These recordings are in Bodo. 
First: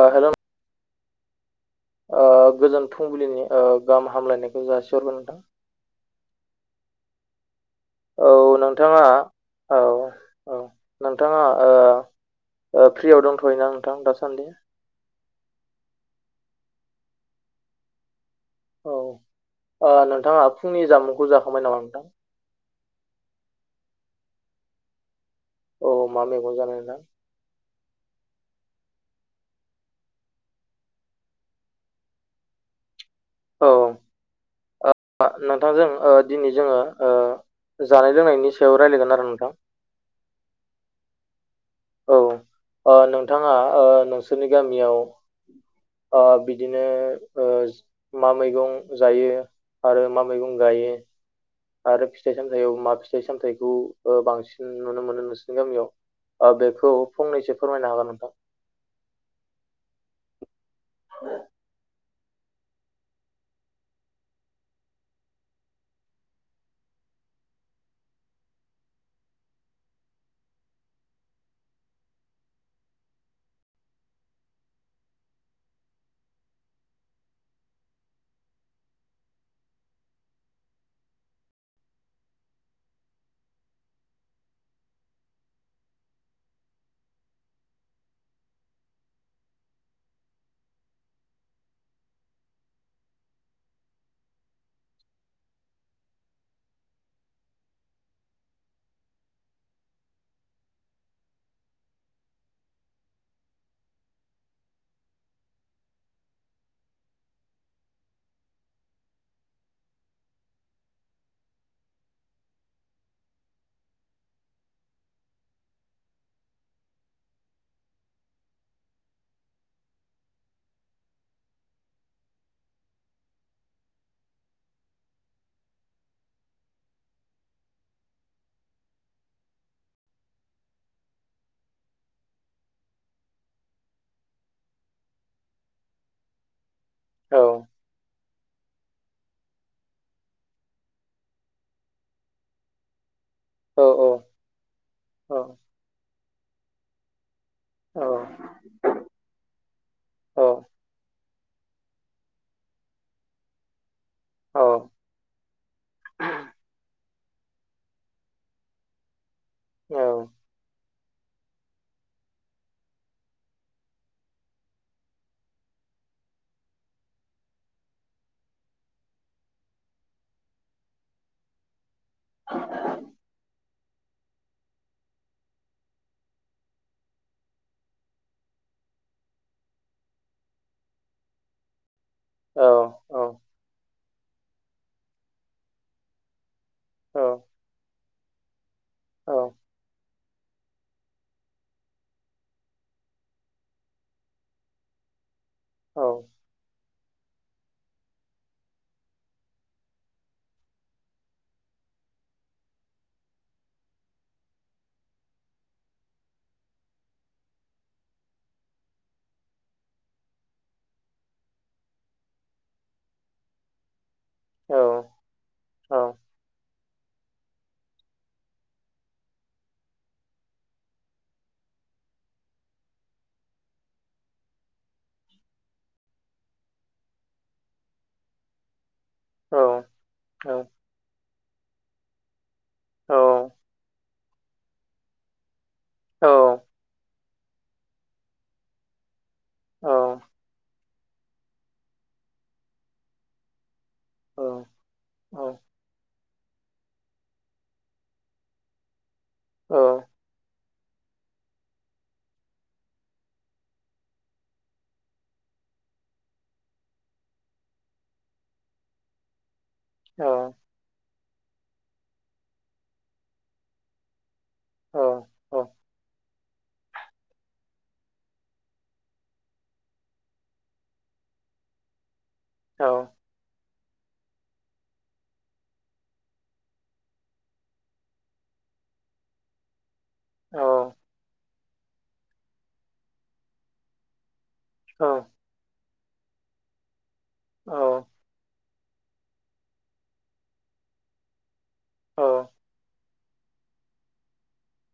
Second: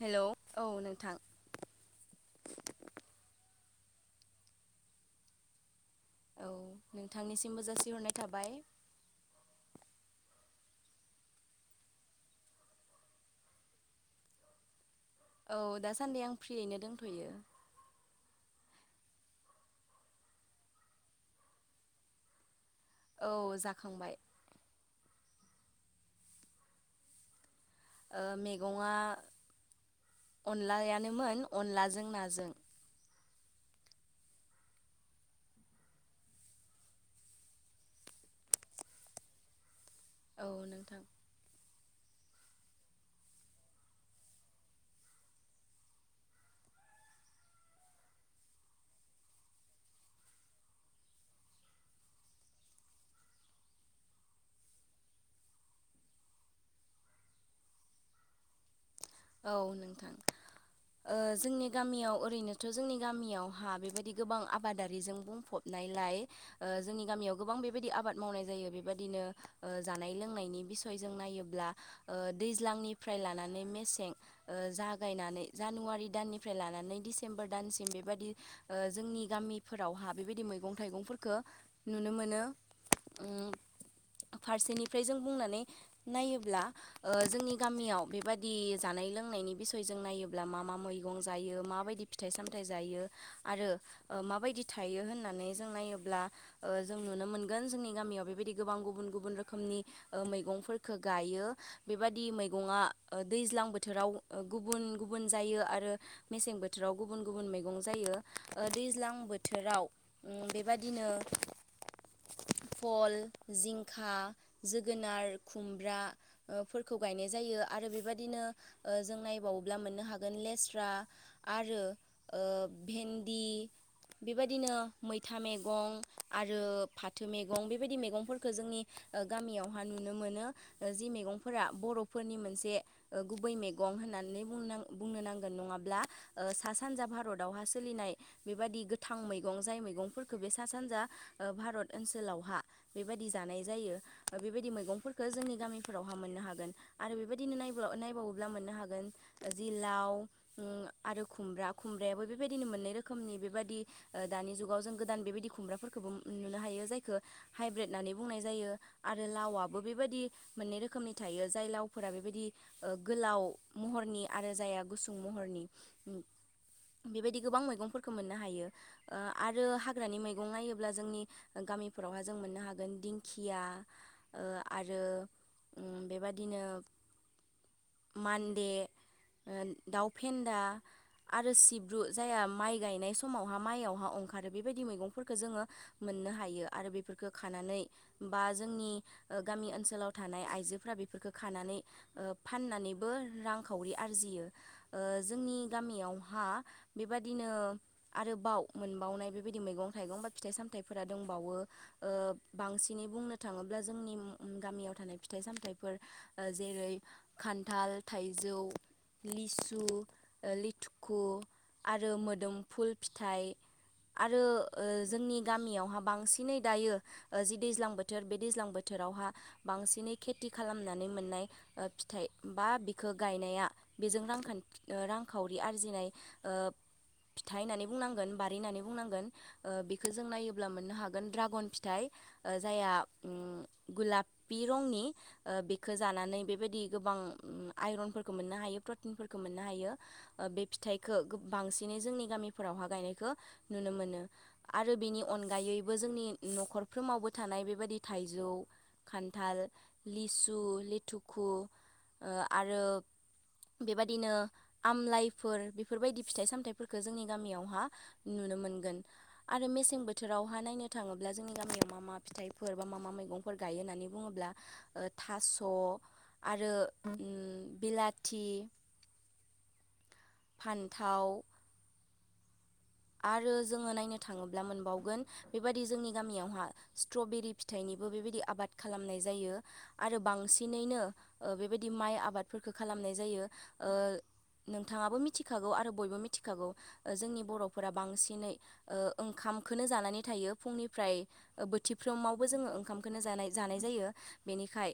हेल' औ नोंथां। गोजोन फुंबिलिनि गाहाम हामलायनायखौ जासिहरग नोंथां। औ नोंथांनिसिमबो जासि औ नोंथाङा औ औ नोंथाङा फ्रियाव दंथ'यो ना नोंथां दासान्दि? औ दासानदि आं फ्रियैनो दोनथ'यो। औ नोंथाङा फुंनि जामुंखौ जाखांबाय नामा नोंथां? औ जाखांबाय। औ मा मैगं जानाय नोंथां? ओ मैगंआ अनलायानोमोन अनलाजों नाजों। औ नोंथांजों दिनै जोङो जानाय लोंनायनि सायाव रायज्लायगोन आरो नोंथां? औ नोंथां। औ नोंथाङा नोंसोरनि गामियाव। बिदिनो मा मैगं जायो? आरो मा मैगं गायो? आरो फिथाइ सामथायाइाव मा फिथाइ सामथायाइखौ बांसिन नुनो मोनो नोंसनि गामियाव? ओ बेखौ फंनैसो फोरमायनो हागोन नोंथां। औव नोंथां ओ जोंनि गामियाव ओरैनोथ' जोंनि गामियावहा बेबायदि गोबां आबादारिजों बुंफबनायलाय ओ जोंनि गामियाव गोबां बेबायदि आबाद मावनाय जायो बेबायदिनो जानाय लोंनायनि बिसय जों नायोब्ला ओ दैज्लांनिफ्राय लानानै मेसें ओ जागायनानै जानुवारि दाननिफ्राय लानानै डिसेम्बर दानसिम बेबायदि ओ जोंनि जोंनि गामिफोरावहा बेबायदि मैगं थाइगंफोरखौ नुनो मोनो। उम [unintelligible] फारसेनिफ्राय जों बुंनानै नायोब्ला जोंनि ओ गामियाव बेबादि जानाय लोंनायनि बिसयजों नायोब्ला मा मा मैगं जायो माबायदि फिथाइ सामथायाइ जायो आरो माबायदि थायो होननानै जों नायोब्ला ओ जों नुनो मोनगोन जोंनि गामियाव बेबायदि गोबां गुबुन गुबुन रोखोमनि ओ मैगंफोरखौ गायो बेबादि मैगंआ ओ दैल्जां बोथोराव ओ गुबुन गुबुन जायो आरो मेसें बोथोराव गुबुन गुबुन मैगं जायो ओ दैज्लां बोथोराव ओम बेबादिनो [unintelligible] फल जिंखा जोगोनार खुमब्रा ओ फोरखौ गायनाय जायो आरो आरो बेबायदिनो ओ जों नायबावोब्ला मोननो हागोन लेस्रा आरो ओ भेन्दि बेबायदिनो मैथा मैगं आरो फाथो मैगं बेबायदि मैगंफोरखौ जोंनि गामियावहा नुनो मोनो जि मैगंफोरा बर'फोरनि मोनसे ओ गुबै मैगं होनानै बुनां बुंनोनांगोन नंङाब्ला ओ सा सानजा औ भारतावहा सोलिनाय बेबायदि गो थां मैगं जाय मैगंफोरखौ बे सा सानजा भारत ओनसोलावहा बे बालि जानाय औ जायो ओ बेबादि मैगंफोरखौ जोंनि गामिफोरावहा मोननो हागोन आरो बेबादिनो नागि औ नायबावोब्ला मोननो हागोन जि लाव ओम आरो खुमब्रा खुमब्रायाबो बेबायदिनो मोननै रोखोमनि बेबायदि ओ दानि औ जुगाव जों गोदान बेबायदि खुमब्राफोरखौ नुनो हायो जायखौ हाइब्रेट होननानै बुंनाय जायो। आरो लावआबो बेबायदि मोननै रोखोमनि थायो जाय लावफोरा बेबायदि ओ गोलाव महरनि आरो जायाहा गुसुं महरनि बेबायदि गोबां मैगंफोरखौ मोननो हायो ओ आरो हाग्रानि मैगं नायोब्ला जोंनि गामि फोरावहाय जों मोननो हागोन दिंखिया। ओ आरो ओम बेबादिनो मान्दे ओ दाउ फेन्दा आरो सिब सिब्रु जायाहा औ माइ गायनाय समावहा माइयावहा ओंखारो बेबायदि मैगंफोरखौ जोङो मोननो हायो। आरो बेफोरखो खानानै बा जोंनि औ ओ गामि ओनसोलाव थानाय आइजोफोरा बेफोरखौ खानानै ओ फाननानैबो रांखावरि आरजियो ओ जोंनि औ गामियावहा बेबदिनो आरो बाव मोनबावनाय बेबायदि मैगं थाइगं बा फिथाइ सामथायाइफोरा दंबावो ओ बांसिनै बुंनो थाङोब्ला जोंनि गामियाव थानाय फिथाइ सामथाइफोर जेरै खान्थाल थाइजौ लिसु लिथुखु आरो मोदोम फुल फिथाइ आरो औ ओ जोंनि औ गामियावहा बांसिनै दायो जि दैज्लां बोथोर बे दैज्लां बोथोरावहा बांसिनै खेथि खालामनानै मोननाय ओ फिथाइ बा बिखो गायनाया बेजों रांखान्थि रांखावरि आरजिनाय ओ फिथाइ होननानै बुंनांगोन बारि होननानै बुंनांगोन ओ औ बेखौ जों नायोब्ला औ मोननो हागोन ड्रागन फिथाइ जायहा औ औ औ ओम गुलाफि रंनि बेखौ जानानै बेबायदि गोबां आइनफोरखौ मोननो हायो प्रटिनफोरखौ मोननो हायो बे फिथाइखौ गोबांसिनै जोंनि गामिफोरावहा गायनायखौ नुनो मोनो। आरो औ बिनि अनगायैबो जोंनि न'खरफ्रोमावबो थानाय बेबायदि थाइजौ खान्थाल, लिसु, लिथुखु आरो बेबायदिनो आमलाइफोर बेफोरबायदि फिथाइ सामथाइफोरखौ जोंनि गामियावहा नु नुनोमोनगोन आरो मेसें बोथोरावहा नायनो थाङो अब्ला जोंनि गामियाव मा मा फिथाइफोर बा मा मा मैगंफोर गायो होननानै बुङोब्ला थास' आरो ओ बिलाथि फान्थाव आरो जोङो नायनो थाङोब्ला मोनबावगोन बेबायदि जोंनि गामियावहा स्ट्रबेरि फिथाइनिबो बेबायदि आबाद आबाद खालामनाय जायो आरो बांसिनैनो ओ बेबायदि माइ आबादफोरखौ खालामनाय जायो। ओ नोंथाङाबो मिथिखागौ आरो बयबो मिथिखागौ जोंनि बर' फोर बांसिनै ओंखामखौनो जानानै थायो फुंनिफ्राय ओ बोथिफ्रोमावबो जोङो ओंखामखौनो जानाय जानाय जायो बेनिखाय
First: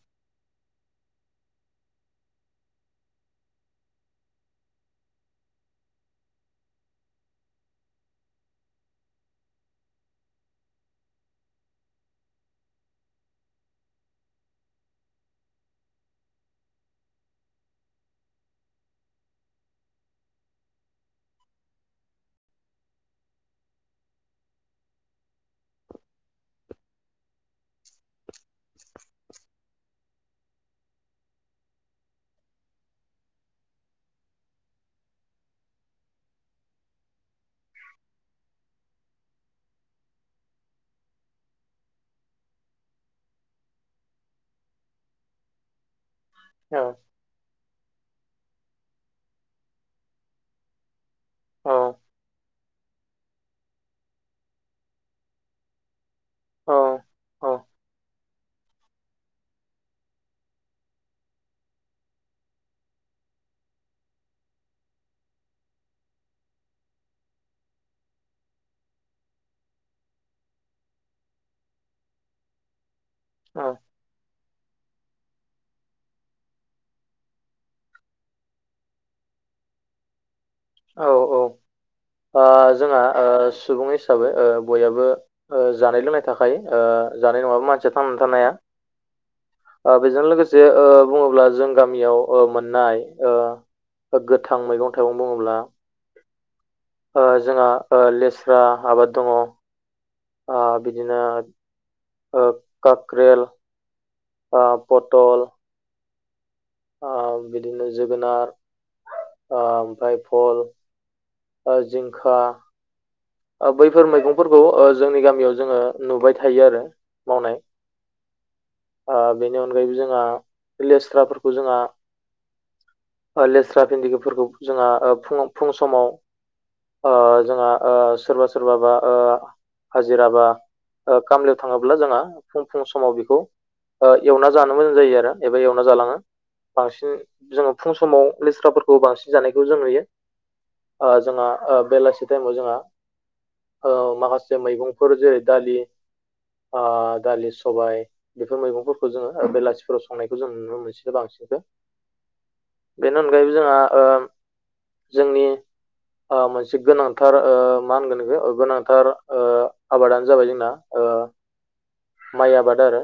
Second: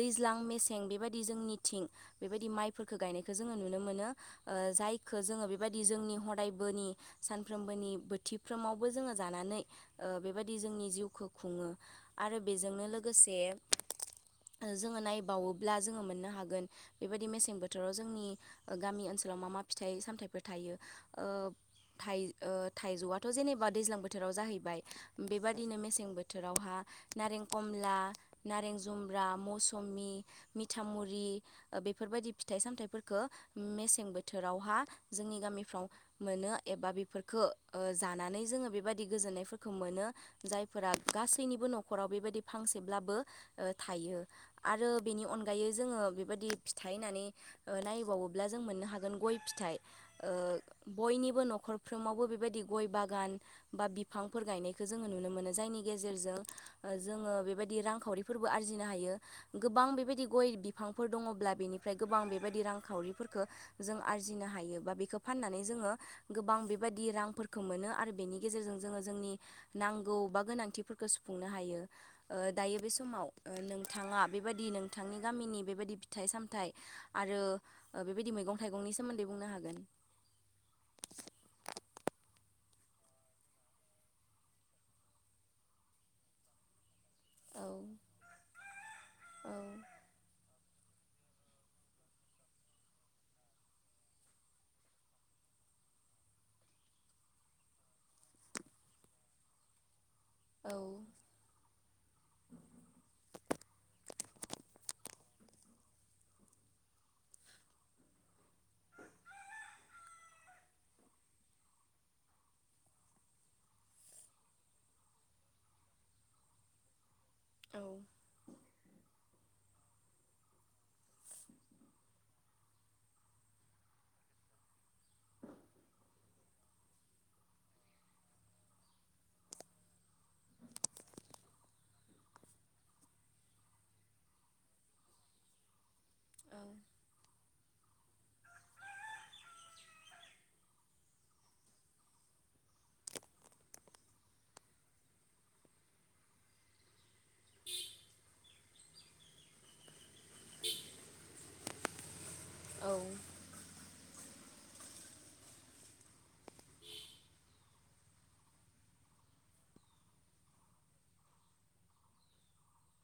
दैज्लां मे थिं बेबायदि जोंंनिथिं माइफोरखो गायनायखो जोङो नुनो मोनो ओ जायखो जोङो बेबाय जोंनि हदायबोनि सानफ्रोमबोनि बोथिफ्रोमावबो जोङो जानानै ओ बेबायदि जोंनि जिउखौ खुङो। आरो बेजोंनो लोगोसे ओ जोङो नायबावोब्ला जोङो मोननो हागोन बेबायदि मेसें बोथोराव ओ जोंनि गामि ओनसोलाव राव मा मा फिथाइ सामथायाइफोर थायो ओ थाइ ओ थाइजौआथ' जेनेबा दैज्लां बोथोराव जाहैबाय बेबादिनो मेसें बोथोरावहा नारें कमला नारें जुमब्रा मौसु समि मिथामुरि बेफोरबायदि फिथाइ सामथाइफोरखौ मेसें बोथोराव जोंनि गामिफ्राव मोन एबा बेफोरखौ ओ जानानै जोङो बेबायदि गोजोन्नायफोरखौ मोनो जायफोरा गासैनिबो बो न'खराव बेबायदि फांसेब्लाबो ओ थायो आरो बेनि अनगायै जोङो बेबायदि फिथाहोननानै ओ नायबावोब्ला जों मोननो हागोन गय फिथाइ ओ बयनिबो न' न'खरफ्रोमावबो बेबायदि गय बागान बा बिफांफोर गायनायखौ जोङो नुनो मोनो जायनि गेजे [unintelligible] जोङो बेबायदि रांखावरि फोरबो आरजिनो हायो गोबां बेबायदि गय बिफांफोर दङब्ला बेनिफ्राय गोबां बेबायदि रांखावरि जों आरजिनो हायो बा बेखौ फाननानै जोङो गोबां बेबायदि रांफोरखौ मोनो आरो बेनि गेजेरजों जोङो जोंनि नांगौ बा गोनांथिफोरखौ खुंनो हायो ओ दायो बे समाव नोंथाङा बेबायदि नोंथांनि गामिनि बेबायदि फिथाइ-सामथाइ आरो बेबायदि मैगं-थाइगंनि सोमोन्दै बुंनो हागोन औ औ ओ ओ जोंहा ओ सुबुं हिसाबै ओ बयहाबो जानाय लोंनाय थाखायो ओ जानाय नङाबा मानसिया थांनानै थानो हाया ओ बेजों लोगोसे जे ओ बुङोब्ला जों गामियाव ओ मोननाय ओ ओ गोथां मैगं-थाइगं बुङोब्ला ओ जोंहा ओ लेस्रा आबाद दङ। आ बिदिनो ओ कक्रेल ओ पटल ओ बिदिनो जोगोनार ओ ओमफ्राय फल ओ जिंखा ओ बैफोर मैगंफोरखौ जोंनि गामियाव जोङो नुबाय थायो आरो मावनाय ओ बेनि अनगायैबो जोंहा लेस्राफोर खौ जोंहा ओ लेस्रा भिन्दिगफोरखौ जोंहा फु-फुं समाव ओ जोंहा ओ सोरबा सोरबा बा ओ हाजिराबा ओ खामलायाव थाङोब्ला जोंहा फुं फुं समाव बेखौ ओ एवना जानो मोजां जायो आरो एबा एवना जालाङा बांसिन जोङो फुं समाव लेस्राफोरखौ बांसिन जानायखौ जों नुयो। ओ जोंङो ओ बेलासि टाइमाव जोंङो ओ माखासे मैगंफोर जेरै दालि दालि सबाय बेफोर मैगंफोरखौ जोङो बेलासिफोराव संनायखौ जों नुनो मोनसि बेनि अनगायैबो जोंहा ओ जोंनि ओ मोनसे गोनांथार ओ मा होनगोन बेखौ गोनांथार ओ आबादानो जाबाय जोंना ओ माइ आबाद आरो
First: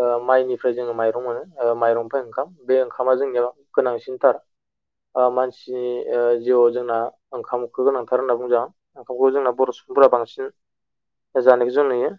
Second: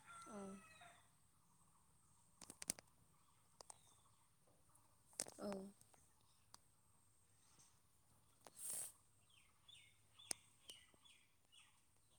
ओ माइनिफ्राय जोङो माइरं मोनो ओ माइरं फ्राय ओंखाम बे ओंखामा जोंनियाव गोनांसिनथार ओ मानसि ओ जिआव जोंना ओंखामखौ गोनांथार होनना बुंदों ओंखामखौ जोंना बर' सुबुंफोरा बांसिन जानायखौ जों नुयो।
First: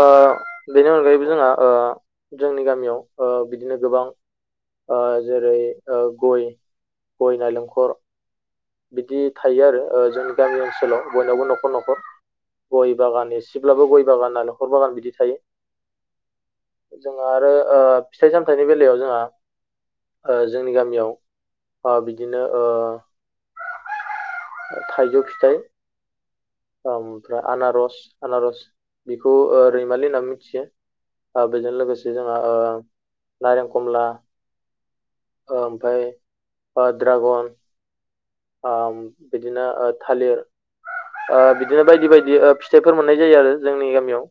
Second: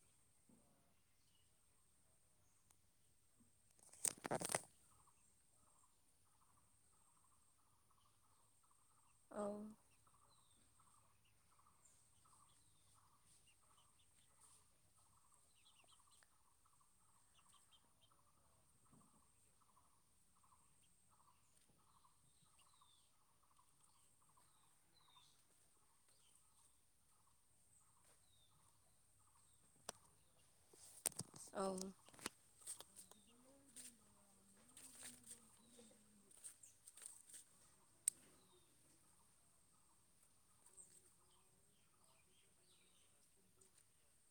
ओ बेनि अनगायैबो जोंहा ओ जोंनि गामियाव ओ बिदिनो गोबां ओ जेरै ओ गय गय नालेंखर बिदि थायो आरो ओ जोंनि गामि ओनसोलाव बयनावबो न'खर न'खर गय बागान एसेब्लाबो गय बागाना न'खर बागान बिदि थायो। जों आरो ओ फिथाइ सामथाइनि बेलायाव जोंहा ओ जोंनि गामियाव ओ बिदिनो ओ थाइजौ फिथाइ ओमफ्राय आनारस आनारस बेखौ ओ रैमालि होनना मिथियो ओ बेजों लोगोसे जोंहा ओ नारें खमला ओमफ्राय ओ द्रागन ओ बिदिनो थालिर ओ बिदिनो बायदि बायदि ओ फिथाइफोर मोननाय जायो आरो जोंनि गामियाव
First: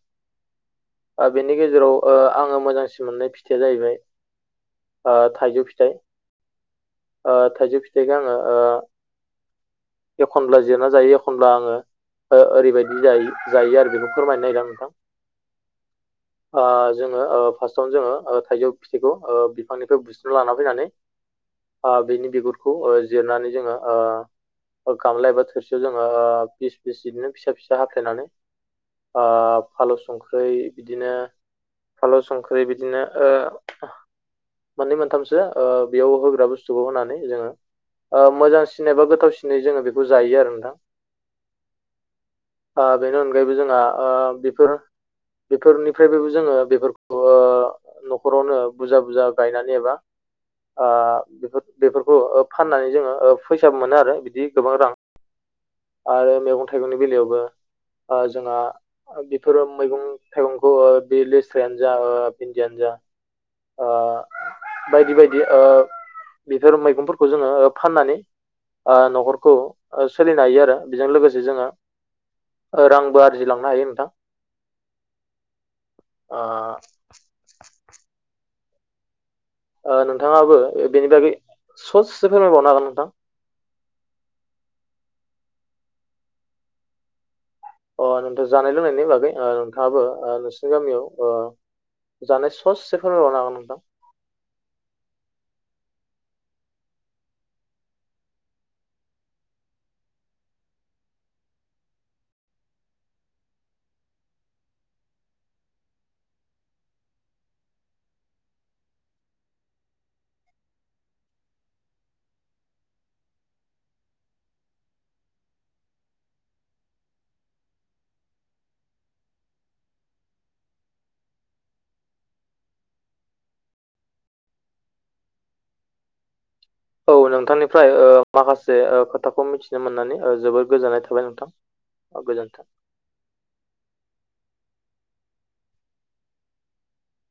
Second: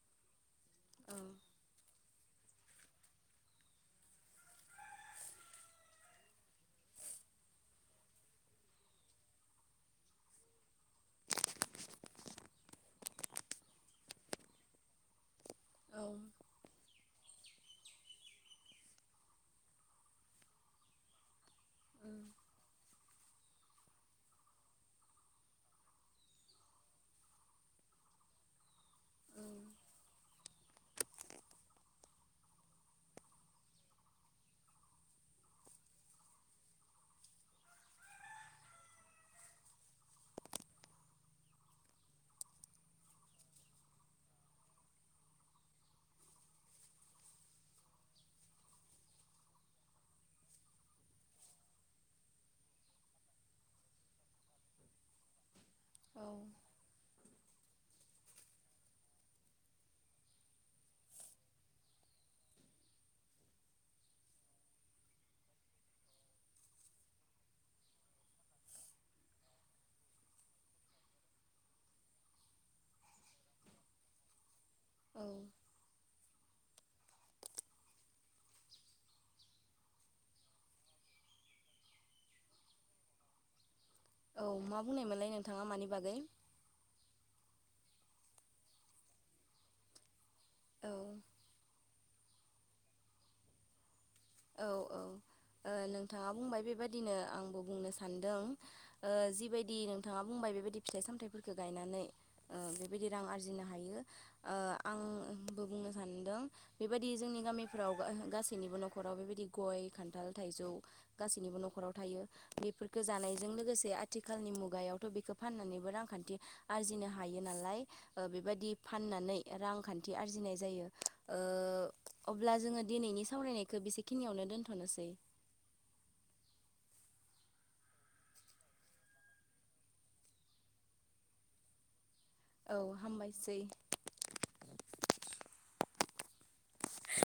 आरो बेनि गेजेराव ओ आङो मोजांसिन मोननाय फिथाइया जाहैबाय ओ थाइजौ फिथाइ ओ थाइजौ फिथाइखौ आङो ओ एखनब्ला जेरना जायो एखनब्ला आङो ओ ओरैबायदि जायो जायो आरो बेखौ फोरमायनो नागिरदों नोंथां। ओ जोङो ओ फार्स्टआवनो जोङो ओ थाइजौ फिथाइखौ ओ बिफांनिफ्राय बुस्रिना लाना फैनानै ओ बिनि बिगुरखौ ओ जिरनानै जोङो ओ गामला एबा थोरसियाव जोङो ओ फिस फिस बिदिनो फिसा फिसा हाफ्लेनानै ओ फालौ संख्रै बिदिनो फालौ संख्रि बिदिनो ओ मोननै मोनथामसो ओ बेयाव होग्रा बुस्थुखौ होनानै जोङो ओ मोजांसिन सिनायबा गोथावसिनै जोङो बेखौ जायो आरो नोंथां ओ बेनि अनगायैबो जोंहा ओ बेफोर बेफोरनिफ्रायबोबो जोङो बेफोरखौ ओ न'खरावनो बुरजा बुरजा गायनानै एबा ओ बेफोरखौ फाननानै जोङो ओ फैसाबो मोनो आरो बिदि गोबां रां आरो मैगं थाइगंनि बेलायावबो ओ जोंहा ओ बेफोरो मैगं थाइगंखौ ओ बे लेस्रायानो जा भिन्दियानो जा ओ बायदि बायदि ओ बिफोर मैगंफोरखौ जोङो फाननानै ओ न'खरखौ ओ सोलिनो हायो आरो बेजों लोगोसे जोङो रांबो आरजिलांनो हायो नोंथां। ओ ओ नोंथाङाबो बेनि बागै सससे फोरमायबावनो हागोन नोंथां? औ मा बुंनायमोनलाय नोंथाङा मानि बागै? अ नोंथ' जानाय लोंनायनि बागै ओ नोंथाङाबो ओ नोंसोरनि औ गामियाव ओ जानाय सससे फोरमायबावनो हागोन नोंथां? औ औ। ओ नोंथाङा बुंबाय बेबादिनो आंबो बुंनो सान्दों ओ जिबायदि नोंथाङा बुंबाय बेबायदि फिथाइ सामथाइफोरखौ गायनानै ओ बेबायदि रां आरजिनो हायो ओ आं बो बुंनो सानदों बेबायदि जोंनि गामिफ्राव गा-गासैनिबो न'ख खराव बेबायदि गय खान्थाल थाइजौ गासैनिबो न'खराव थायो बिफोरखो जानायजों लोगोसे आथिखालनि मुगायावथ' बेखो फाननानैबो रांखान्थि आरजिनो हायो नालाय ओ बेबायदि फा फाननानै रांखान्थि आरजिनाय जायो ओ अब्ला जोङो दिनैनि सावरायनाय बिसे खिनियावनो दोनथ'नोसै। औ नोंथांनिफ्राय ओ माखासे ओ खोथाखौ मिथिनो मोननानै ओ जोबोद गोजोननाय थाबाय नोंथां। गोजोन्थों औ हामबायसै।